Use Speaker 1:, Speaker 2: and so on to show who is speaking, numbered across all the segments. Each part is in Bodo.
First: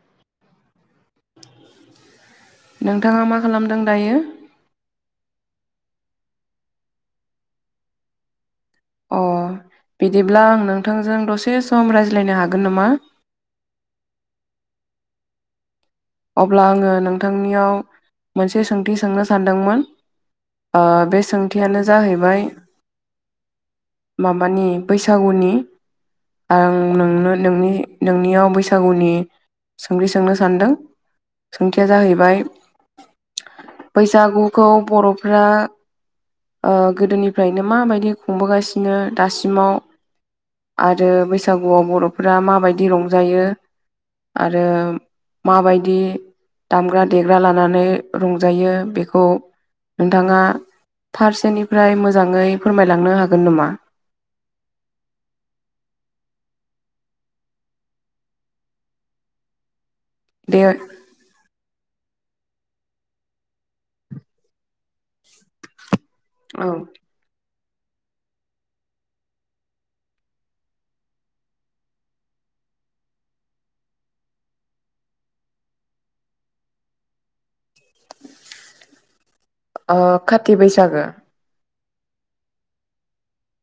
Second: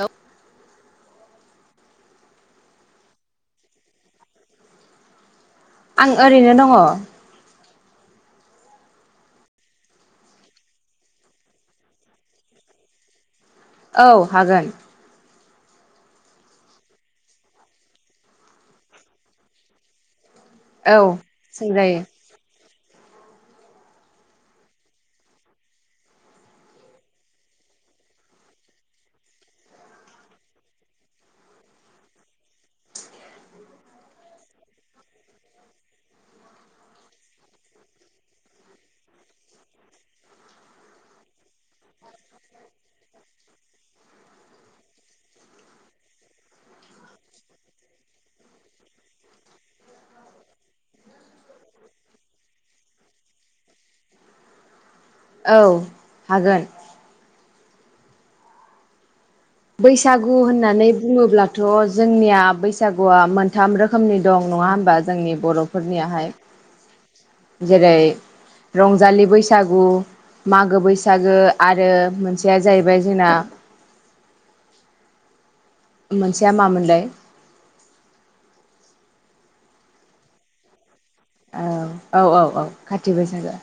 Speaker 1: हेलौ
Speaker 2: नोंथाङा मा खालामदों दायो?
Speaker 1: आं ओरैनो दङ।
Speaker 2: अ बिदिब्ला आं नोंथांजों दसे सम रायज्लायनो हागोन नामा?
Speaker 1: औ हागोन।
Speaker 2: अब्ला आङो नोंथांनियाव मोनसे सोंथि सोंनो सानदोंमोन।
Speaker 1: औ
Speaker 2: बे सोंथियानो
Speaker 1: सोंजायो
Speaker 2: जाहैबाय माबानि बैसागुनि आं नोंनो नोंनि नोंनियाव बैसागुनि सोंथि सोंनो सानदों। सोंखिया जाहैबाय बैसागुखौ बर'फ्रा गोदोनिफ्रायनो माबायदि खुंबोगासिनो दासिमाव आरो बैसागुआव बर'फोरा माबायदि रंजायो आरो माबायदि बिदि दामग्रा देग्रा लानानै रंजायो बेखौ नोंथाङा फारसेनिफ्राय मोजाङै फोरमायलांनो हागोन नामा?
Speaker 1: औ हागोन। बैसागु
Speaker 2: दे
Speaker 1: होननानै बुङोब्लाथ' जोंनिया बैसागुआ मोनथाम रोखोमनि दं नङा होमबा? जोंनि बर'फोरनियाहाय
Speaker 2: औ
Speaker 1: जेरै रंजालि बैसागु मागो बैसागो आरो मोनसेया जाहैबाय जोंना मोनसेया मामोनलाय
Speaker 2: ओ खाति बैसागो
Speaker 1: औ औ औ औ खाति बैसागो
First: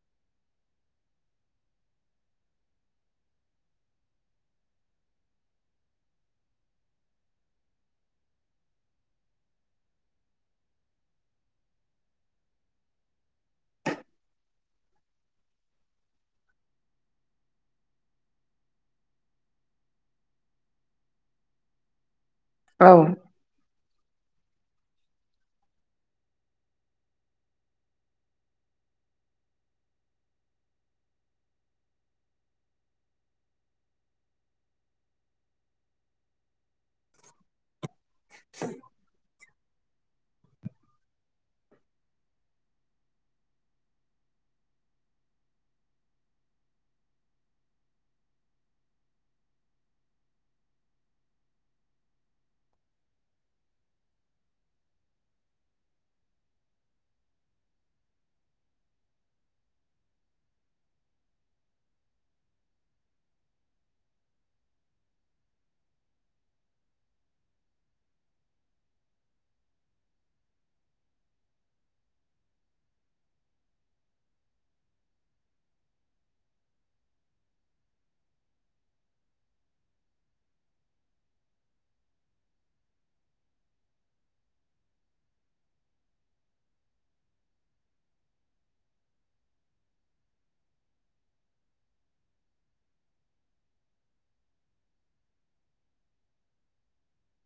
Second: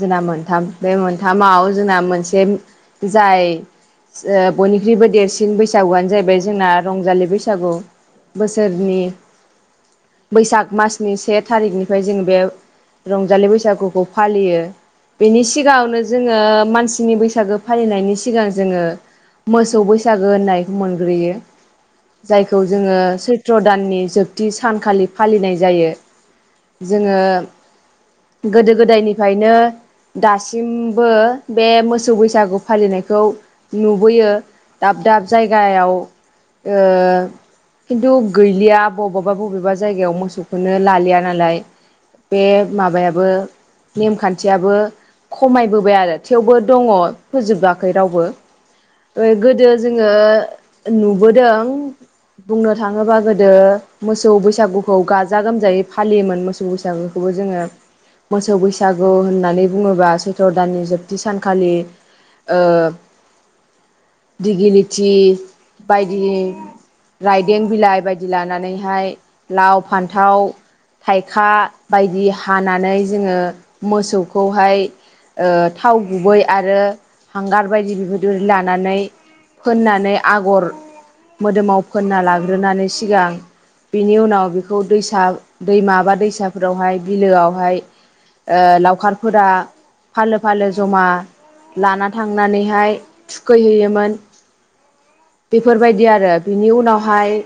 Speaker 1: जोंना मोनथाम बे मोनथामाव जोंना मोनसे जाय ओ बयनिख्रुइबो देरसिन बैसागुआनो जायैबाय जोंना रंजालि बैसागु बोसोरनि बैसाग मासनि से थारिखनिफ्राय जोङो बे रंजालि बैसागुखौ फालियो बेनि सिगाङावनो जोङो मानसिनि बैसागो फालिनायनि सिगां जोङो मोसौ बैसागो होननायखौ मोनग्रोयो जायखौ
Speaker 2: औ
Speaker 1: जोङो सैत्र दाननि जोबथि सानखालि फालिनाय जायो जोङो गोदो गोदायनिफायनो दासिमबो बे मोसौ बैसागु फालिनायखौ नुबोयो दाब दाब जायगायाव ओ खिन्थु गैलिया बबेबा बबेबा जायगायाव मोसौखौनो लालिया नालाय बे माबायाबो नेमखान्थियाबो खमायबोबाय आरो थेवबो दङ फोजोबाखै रावबो ओ गोदो जोङो नुबोदों बुंनो थाङोबा गोदो मोसौ बैसागुखौ गाजा गोमजायै फालियोमोन मोसौ मोसौ बैसागुखौबो जोङो मोसौ बैसागु होननानै बुङोबा सैत्र दाननि जोबथि सानखालि ओ दिगिलिथि बायदि रायदें बिलाइ बायदि लानानैहाय लाव फान्थाव खा बायदि हानानै जोङो मोसौखौहाय ओ‌ थाव गुबै आरो हांगार बायदि [unintelligible] लानानै फोननानै आगर मोदोमाव फोनना लाग्रोनानै सिगां बेनि उनाव बेखौ दैसा दैमा बा दैसाफोरावहाय बिलोआवहाय ओ लावखारफोरा फालो फालो जमा लाना थांनानैहाय थुखैहैयोमोन बेफोरबायदि आरो बिनि उनावहाय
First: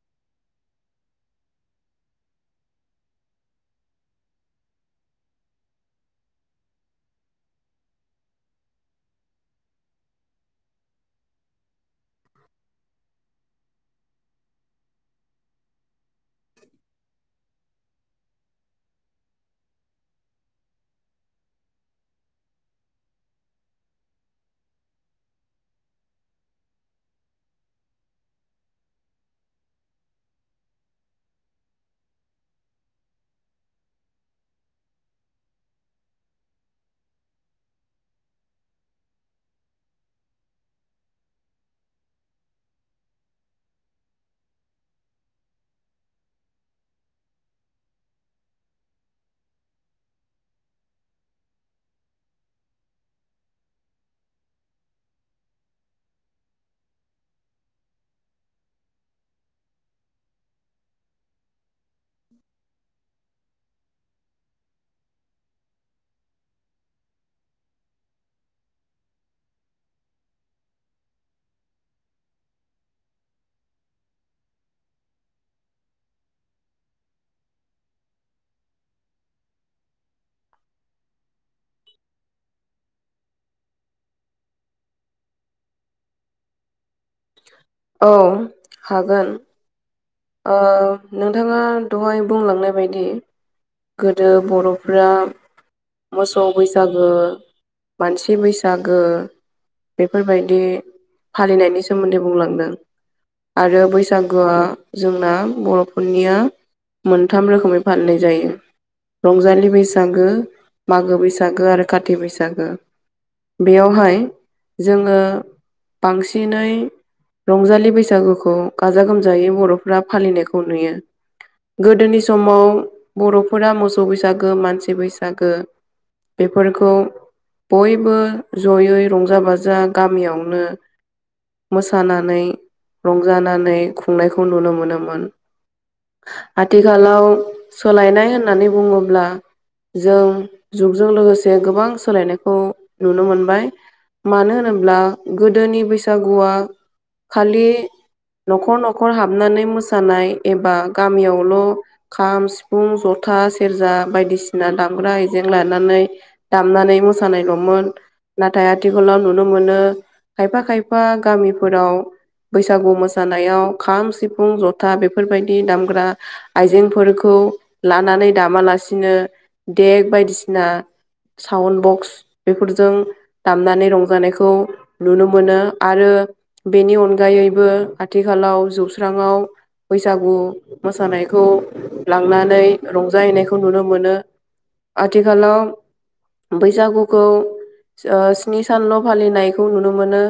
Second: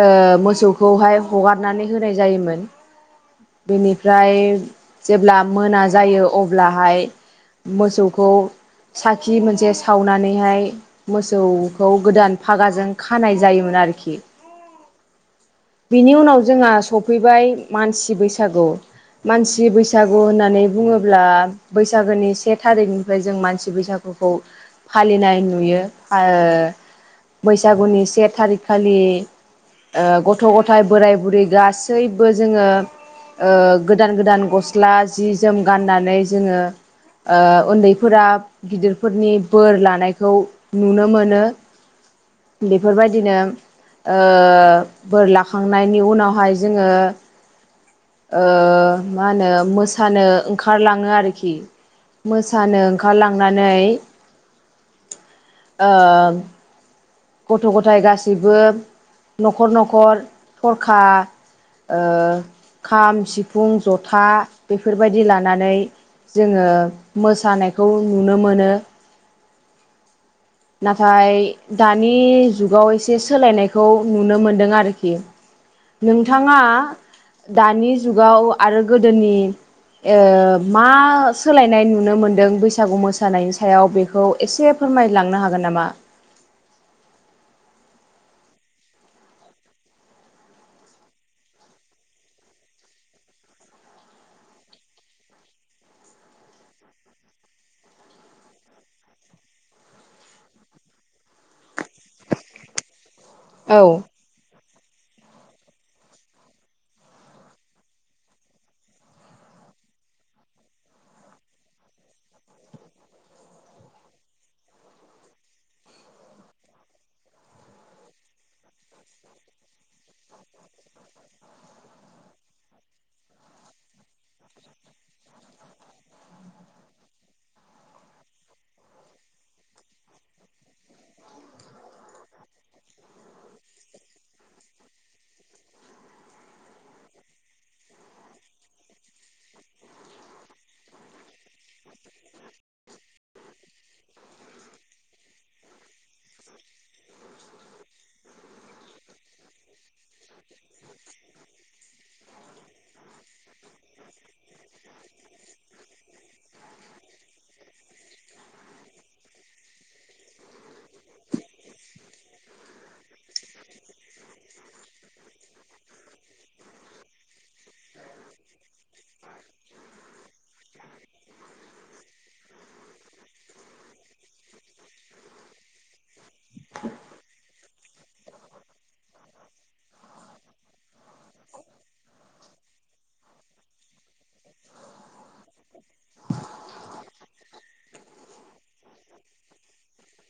Speaker 1: ओ मोसौखौहाय हगारनानै होनाय जायोमोन बेनिफ्राय जेब्ला मोना जायो अब्लाहाय मोसौखौ साखि मोनसे सावनानैहाय मोसौखौ गोदान फागाजों खानाय जायोमोन आरोखि बिनि उनाव जोंहा सफैबाय मानसि बैसागु मानसि बैसागु होननानै बुङोब्ला बैसागोनि से थारिखनिफ्राय जों मानसि बैसागुखौ फालिनाय नुयो ओ बैसागुनि से थारिगखालि ओ गथ' गथाय बोराइ बुरै गासैबो जोङो ओ गोदान गोदान गस्ला जि जोम गाननानै जोङो ओ ओन्दैफोरा गिदिरफोरनि बोर लानायखौ नुनो मोनो बेफोरबायदिनो ओ बोर लाखांनायनि उनावहाय जोङो ओ मा होनो मोसानो ओंखारलाङो आरोखि मोसानो ओंखारलांनानै ओ गथ' गथाय गासैबो नखर नखर थरखा ओ खाम सिफुं जथा बेफोरबायदि लानानै जोङो मोसानायखौ नुनो मोनो नाथाय दानि जुगाव एसे सोलायनायखौ नुनो मोनदों आरोखि नोंथाङा दानि जुगाव आरो गोदोनि ओ मा सोलायनाय नुनो मोनदों बैसागु मोसानायनि सायाव बेखौ एसे फोरमायलांनो हागोन नामा
Speaker 2: औ हागोन ओ नोंथाङा दहाय बुंलांनाय बायदि गोदो बर'फ्रा मोसौ बैसागो मानसि बैसागो बेफोरबायदि फालिनायनि सोमोन्दै बुंलांदों
Speaker 1: औ
Speaker 2: आरो बैसागोआ जोंना बर'फोरनिया मोनथाम रोखोमै फालिनाय जायो रंजालि बैसागो मागो बैसागो आरो खाथि बैसागो बेयावहाय जोङो बांसिनै रंजालि बैसागोखौ गाजा गोमजायै बर' फ्रा फालिनायखौ नुयो गोदोनि समाव बर'फोरा मोसौ बैसागो मानसि बैसागो बेफोरखौ बयबो जयै रंजा बाजा गामियावनो मोसानानै रंजानानै खुंनायखौ नुनो मोनोमोन आथिखालाव सोलायनाय होननानै बुङोब्ला जों जुगजों लोगोसे गोबां सोलायनायखौ नुनो मोनबाय मानो होनोब्ला गोदोनि बैसागुआ खालि न'खर न'खर हाबनानै मोसानाय एबा गामियावल' खाम सिफुं जथा सेरजा बायदिसिना दामग्रा आइजें लानानै दामनानै मोसानायल'मोन नाथाय आथिखालाव नुनो मोनो खायफा खायफा गामिफोराव बैसागु मोसानायाव खाम सिफुं जथा बेफोरबायदि दामग्रा आइजेंफोरखौ लानानै दामालासिनो देक बायदिसिना साउन बक्स बेफोरजों दामनानै रंजानायखौ नुनो मोनो आरो बेनि अनगायैबो आथिखालाव जौस्राङाव बैसागु मोसानायखौ लांनानै रंजाहैनायखौ नुनो मोनो आथिखालाव बैसागुखौ ओ स्नि सानल' फालिनायखौ नुनो मोनो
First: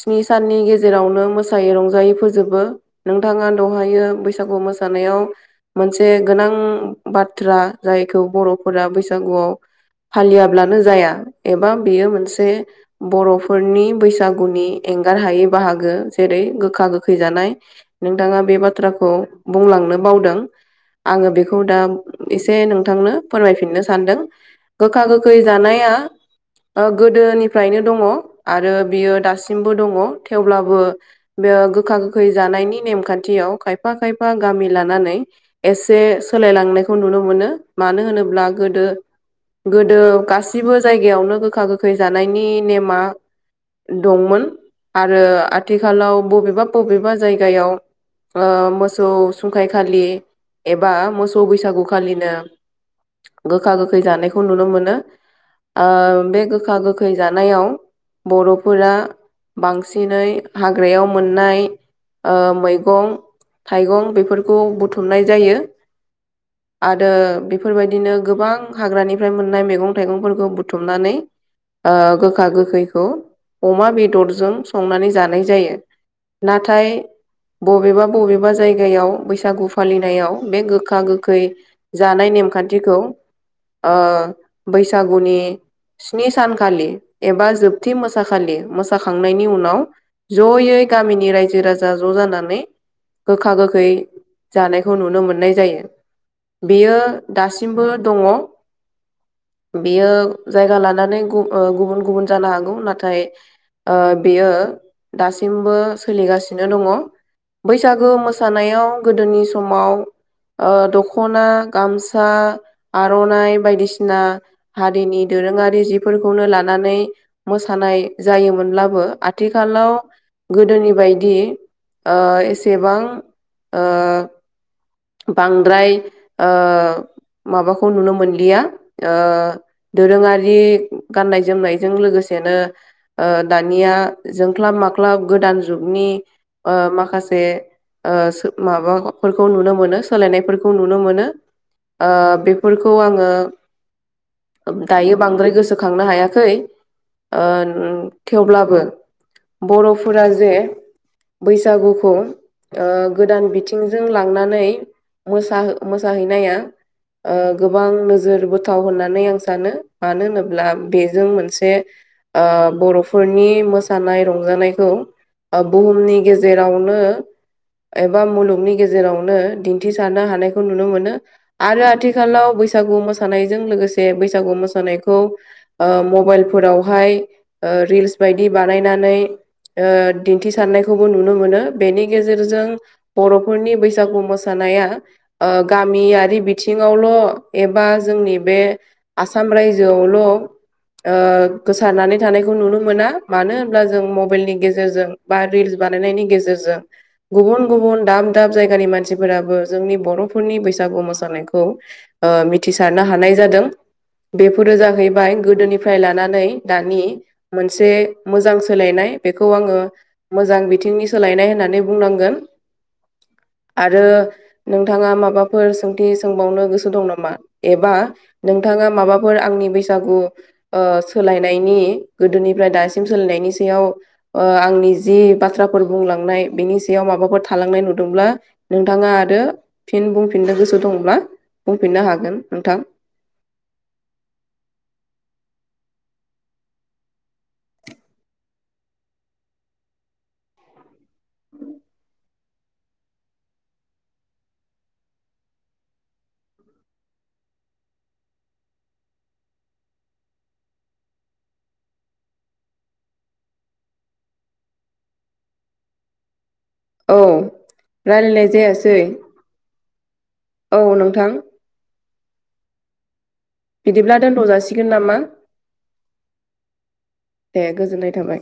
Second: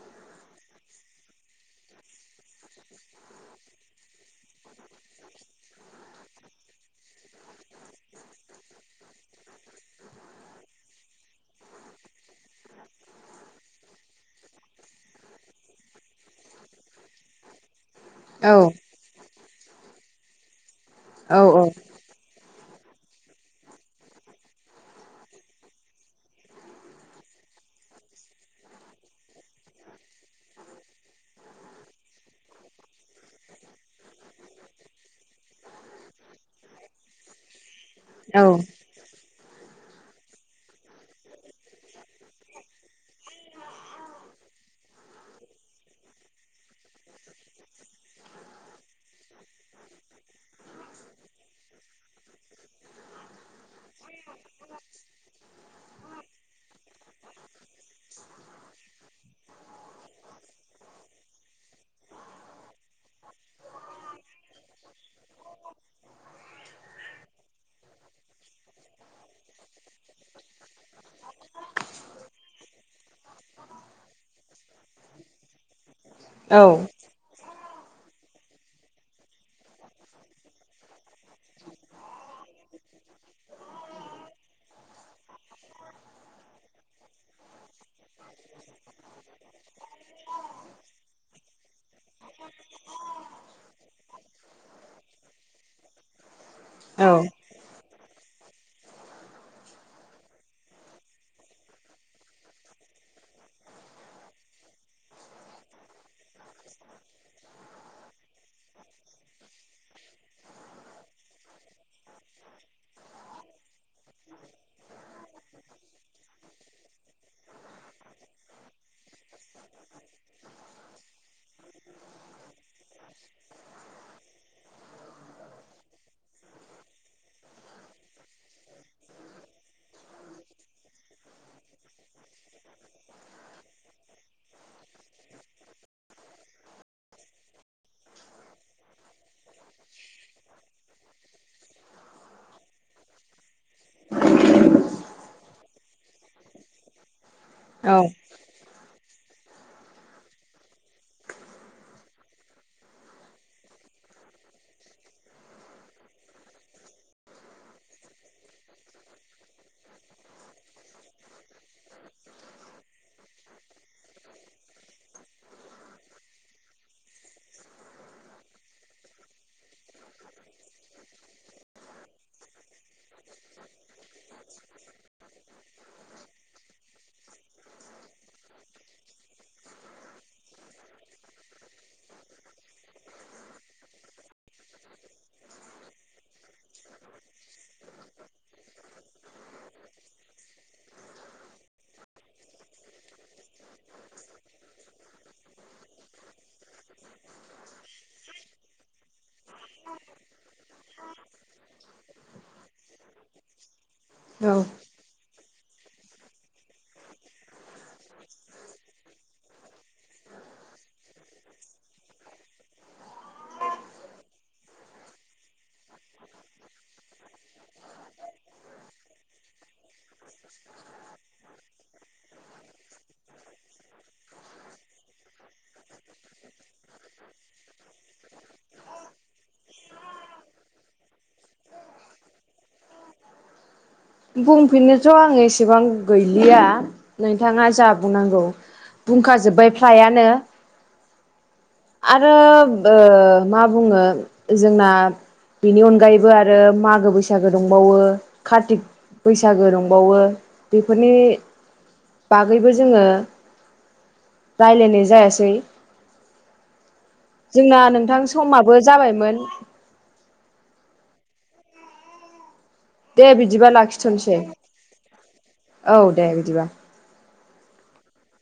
Speaker 2: स्नि साननि गेजेरावनो मोसायै रंजायै फोजोबो नोंथाङा दहायो बैसागु मोसानायाव मोनसे गोनां बाथ्रा जायखौ बर'फोरा बैसागुआव फालियाब्लानो जाया एबा बियो मोनसे बर'फोरनि बैसागुनि एंगार हायै बाहागो जेरै गोखा गोखै जानाय नोंथाङा
Speaker 1: औ
Speaker 2: बे बाथ्राखौ बुंलांनो बावदों आङो
Speaker 1: औ
Speaker 2: बेखौ दा
Speaker 1: औ
Speaker 2: एसे नोंथांनो फोरमायफिननो सानदों गोखा गोखै जानाया ओ गोदोनिफ्रायनो दङ आरो बियो दासिमबो दङ थेवब्लाबो बेयो गोखा गोखै जानायनि नेमखान्थियाव खायफा खायफा गामि लानानै एसे सोलायलांनायखौ नुनो मोनो मानो होनोब्ला
Speaker 1: औ
Speaker 2: गोदो गोदो गासिबो जायगायावनो गोखा गोखै जानायनि नेमा दंमोन आरो आथिखालाव बबेबा बबेबा जायगायाव ओ मोसौ सुंखायखालि एबा मोसौ बैसागुखालिनो गोखा गोखै जानायखौ नुनो मोनो आ बे गोखा गोखै जानायाव बर'फोरा बांसिनै हाग्रायाव मोननाय ओ मै गं थाइगं बेफोरखौ बुथुमनाय जायो आरो बेफोरबायदिनो गोबां हाग्रानिफ्राय मोननाय मेगं थाइगंफोरखौ बुथुमनानै ओ गोखा गोखैखौ अमा बेदरजों संनानै जानाय जायो
Speaker 1: औ
Speaker 2: नाथाय बबेबा बबेबा जायगायाव बैसागु फालिनायाव बे गोखा गोखै जानाय नेमखान्थिखौ ओ बैसागुनि स्नि सानखालि एबा जोबथि मोसाखालि मोसाखांनायनि उनाव ज'यै गामिनि रायजो राजा ज' जाना नै गोखा गोखै जानायखौ नुनो मोननाय जायो बेयो
Speaker 1: औ
Speaker 2: दासिमबो दङ बेयो जायगा लानानै गु ओ बुन गुबुन जानो हागौ नाथाय ओ बेयो दासिमबो सोलिगासिनो दङ बैसागो मोसानायाव गोदोनि समाव दख'ना गामसा आर'नाइ बायदिसिना हारिनि दोरोङारि जिफोरखौनो लानानै मोसानाय जायोमोनब्लाबो आथिखालाव गोदोनि बायदि ओ एसेबां ओ बांद्राय ओ माबाखौ नुनो मोनलिया ओ दोरोङारि गाननाय जोमनायजों लोगोसेनो ओ दानिया जोंख्लाब माख्लाब गोदान जुगनि ओ माखासे ओ सो माबाफोरखौ नुनो मोनो सोलायनायफोरखौ नुनो मोनो ओ बेफोरखौ आङो दायो बांद्राय गोसोखांनो हायाखै ओ
Speaker 1: औ
Speaker 2: थेवब्लाबो बर'फोरा जे बैसागुखौ ओ गोदान बिथिंजों लांनानै मोसाहो मोसाहैनाया ओ गोबां नोजोर बोथाव होननानै आं सानो मानो होनोब्ला बेजों मोनसे ओ बर'फोरनि मोसानाय रंजानायखौ बुहुमनि गेजेरावनो एबा मुलुगनि गेजेरावनो दिन्थिसारनो हानायखौ नुनो मोनो आरो आथिखालाव बैसागु मोसानायजों लोगोसे बैसागु मोसानायखौ ओ मबाइलफोरावहाय ओ रिल्स बायदि बानायनानै ओ दिन्थिसारनायखौबो नुनो मोनो बेनि गेजेरजों बर'फोरनि बैसागु मोसा नाया ओ गामियारि बिथिङावल' एबा जोंनि बे आसाम रायजोआवल' ओ गोसारनानै थानायखौ नुनो मोना मानो होनब्ला जों मबाइलनि गेजेरजों बा रिल्स बानायनायनि गेजेरजों गुबुन गुबुन दाम दाब जायगानि मानसि फोराबो जोंनि बर'फोरनि बैसागु मोसानायखौ ओ मिथिसारनो हानाय जादों
Speaker 1: औ
Speaker 2: बेफोरो जाहै फ्राय गोदोनिफ्राय लानानै दानि मोनसे मोजां सोलायनाय बेखौ आङो मोजां बिथिंनि सोलायनाय होननानै बुंनांगोन आरो नोंथाङा माबाफोर सोंथि सोंबावनो गोसो दं नामा एबा नोंथाङा माबाफोर आंनि बैसागु ओ सोलायनायनि गोदोनिफ्राय दासिम सोलायनायनि सायाव ओ आंनि जि बाथ्राफोर बुंलांनाय बिनि सायाव माबाफोर थालांनाय नुदोंब्ला नोंथाङा आरो फिन बुंफिननो गोसो दंब्ला बुंफिननो हागोन नोंथां
Speaker 1: बुंफिननोथ' आं एसेबां गैलिया नोंथाङा जा बुंनांगौ बुंखाजोबबाय फ्लायानो आरो ओ मा बुङो जोंना बेनि अनगायैबो आरो मागो बैसागो दंबावो कारतिक बैसागो दंबावो बेफोरनि बागैबो जोङो रालायनाय जायासै
Speaker 2: औ
Speaker 1: जोंना नोंथां
Speaker 2: रायलायनाय
Speaker 1: समाबो
Speaker 2: जायासै
Speaker 1: जाबायमोन
Speaker 2: औ नोंथां।
Speaker 1: दे बिदिबा
Speaker 2: बिदिब्ला
Speaker 1: लाखिथ'सै
Speaker 2: दोनथ' जासिगोन नामा
Speaker 1: औ दे बिदिबा।
Speaker 2: दे गोजोननाय थाबाय।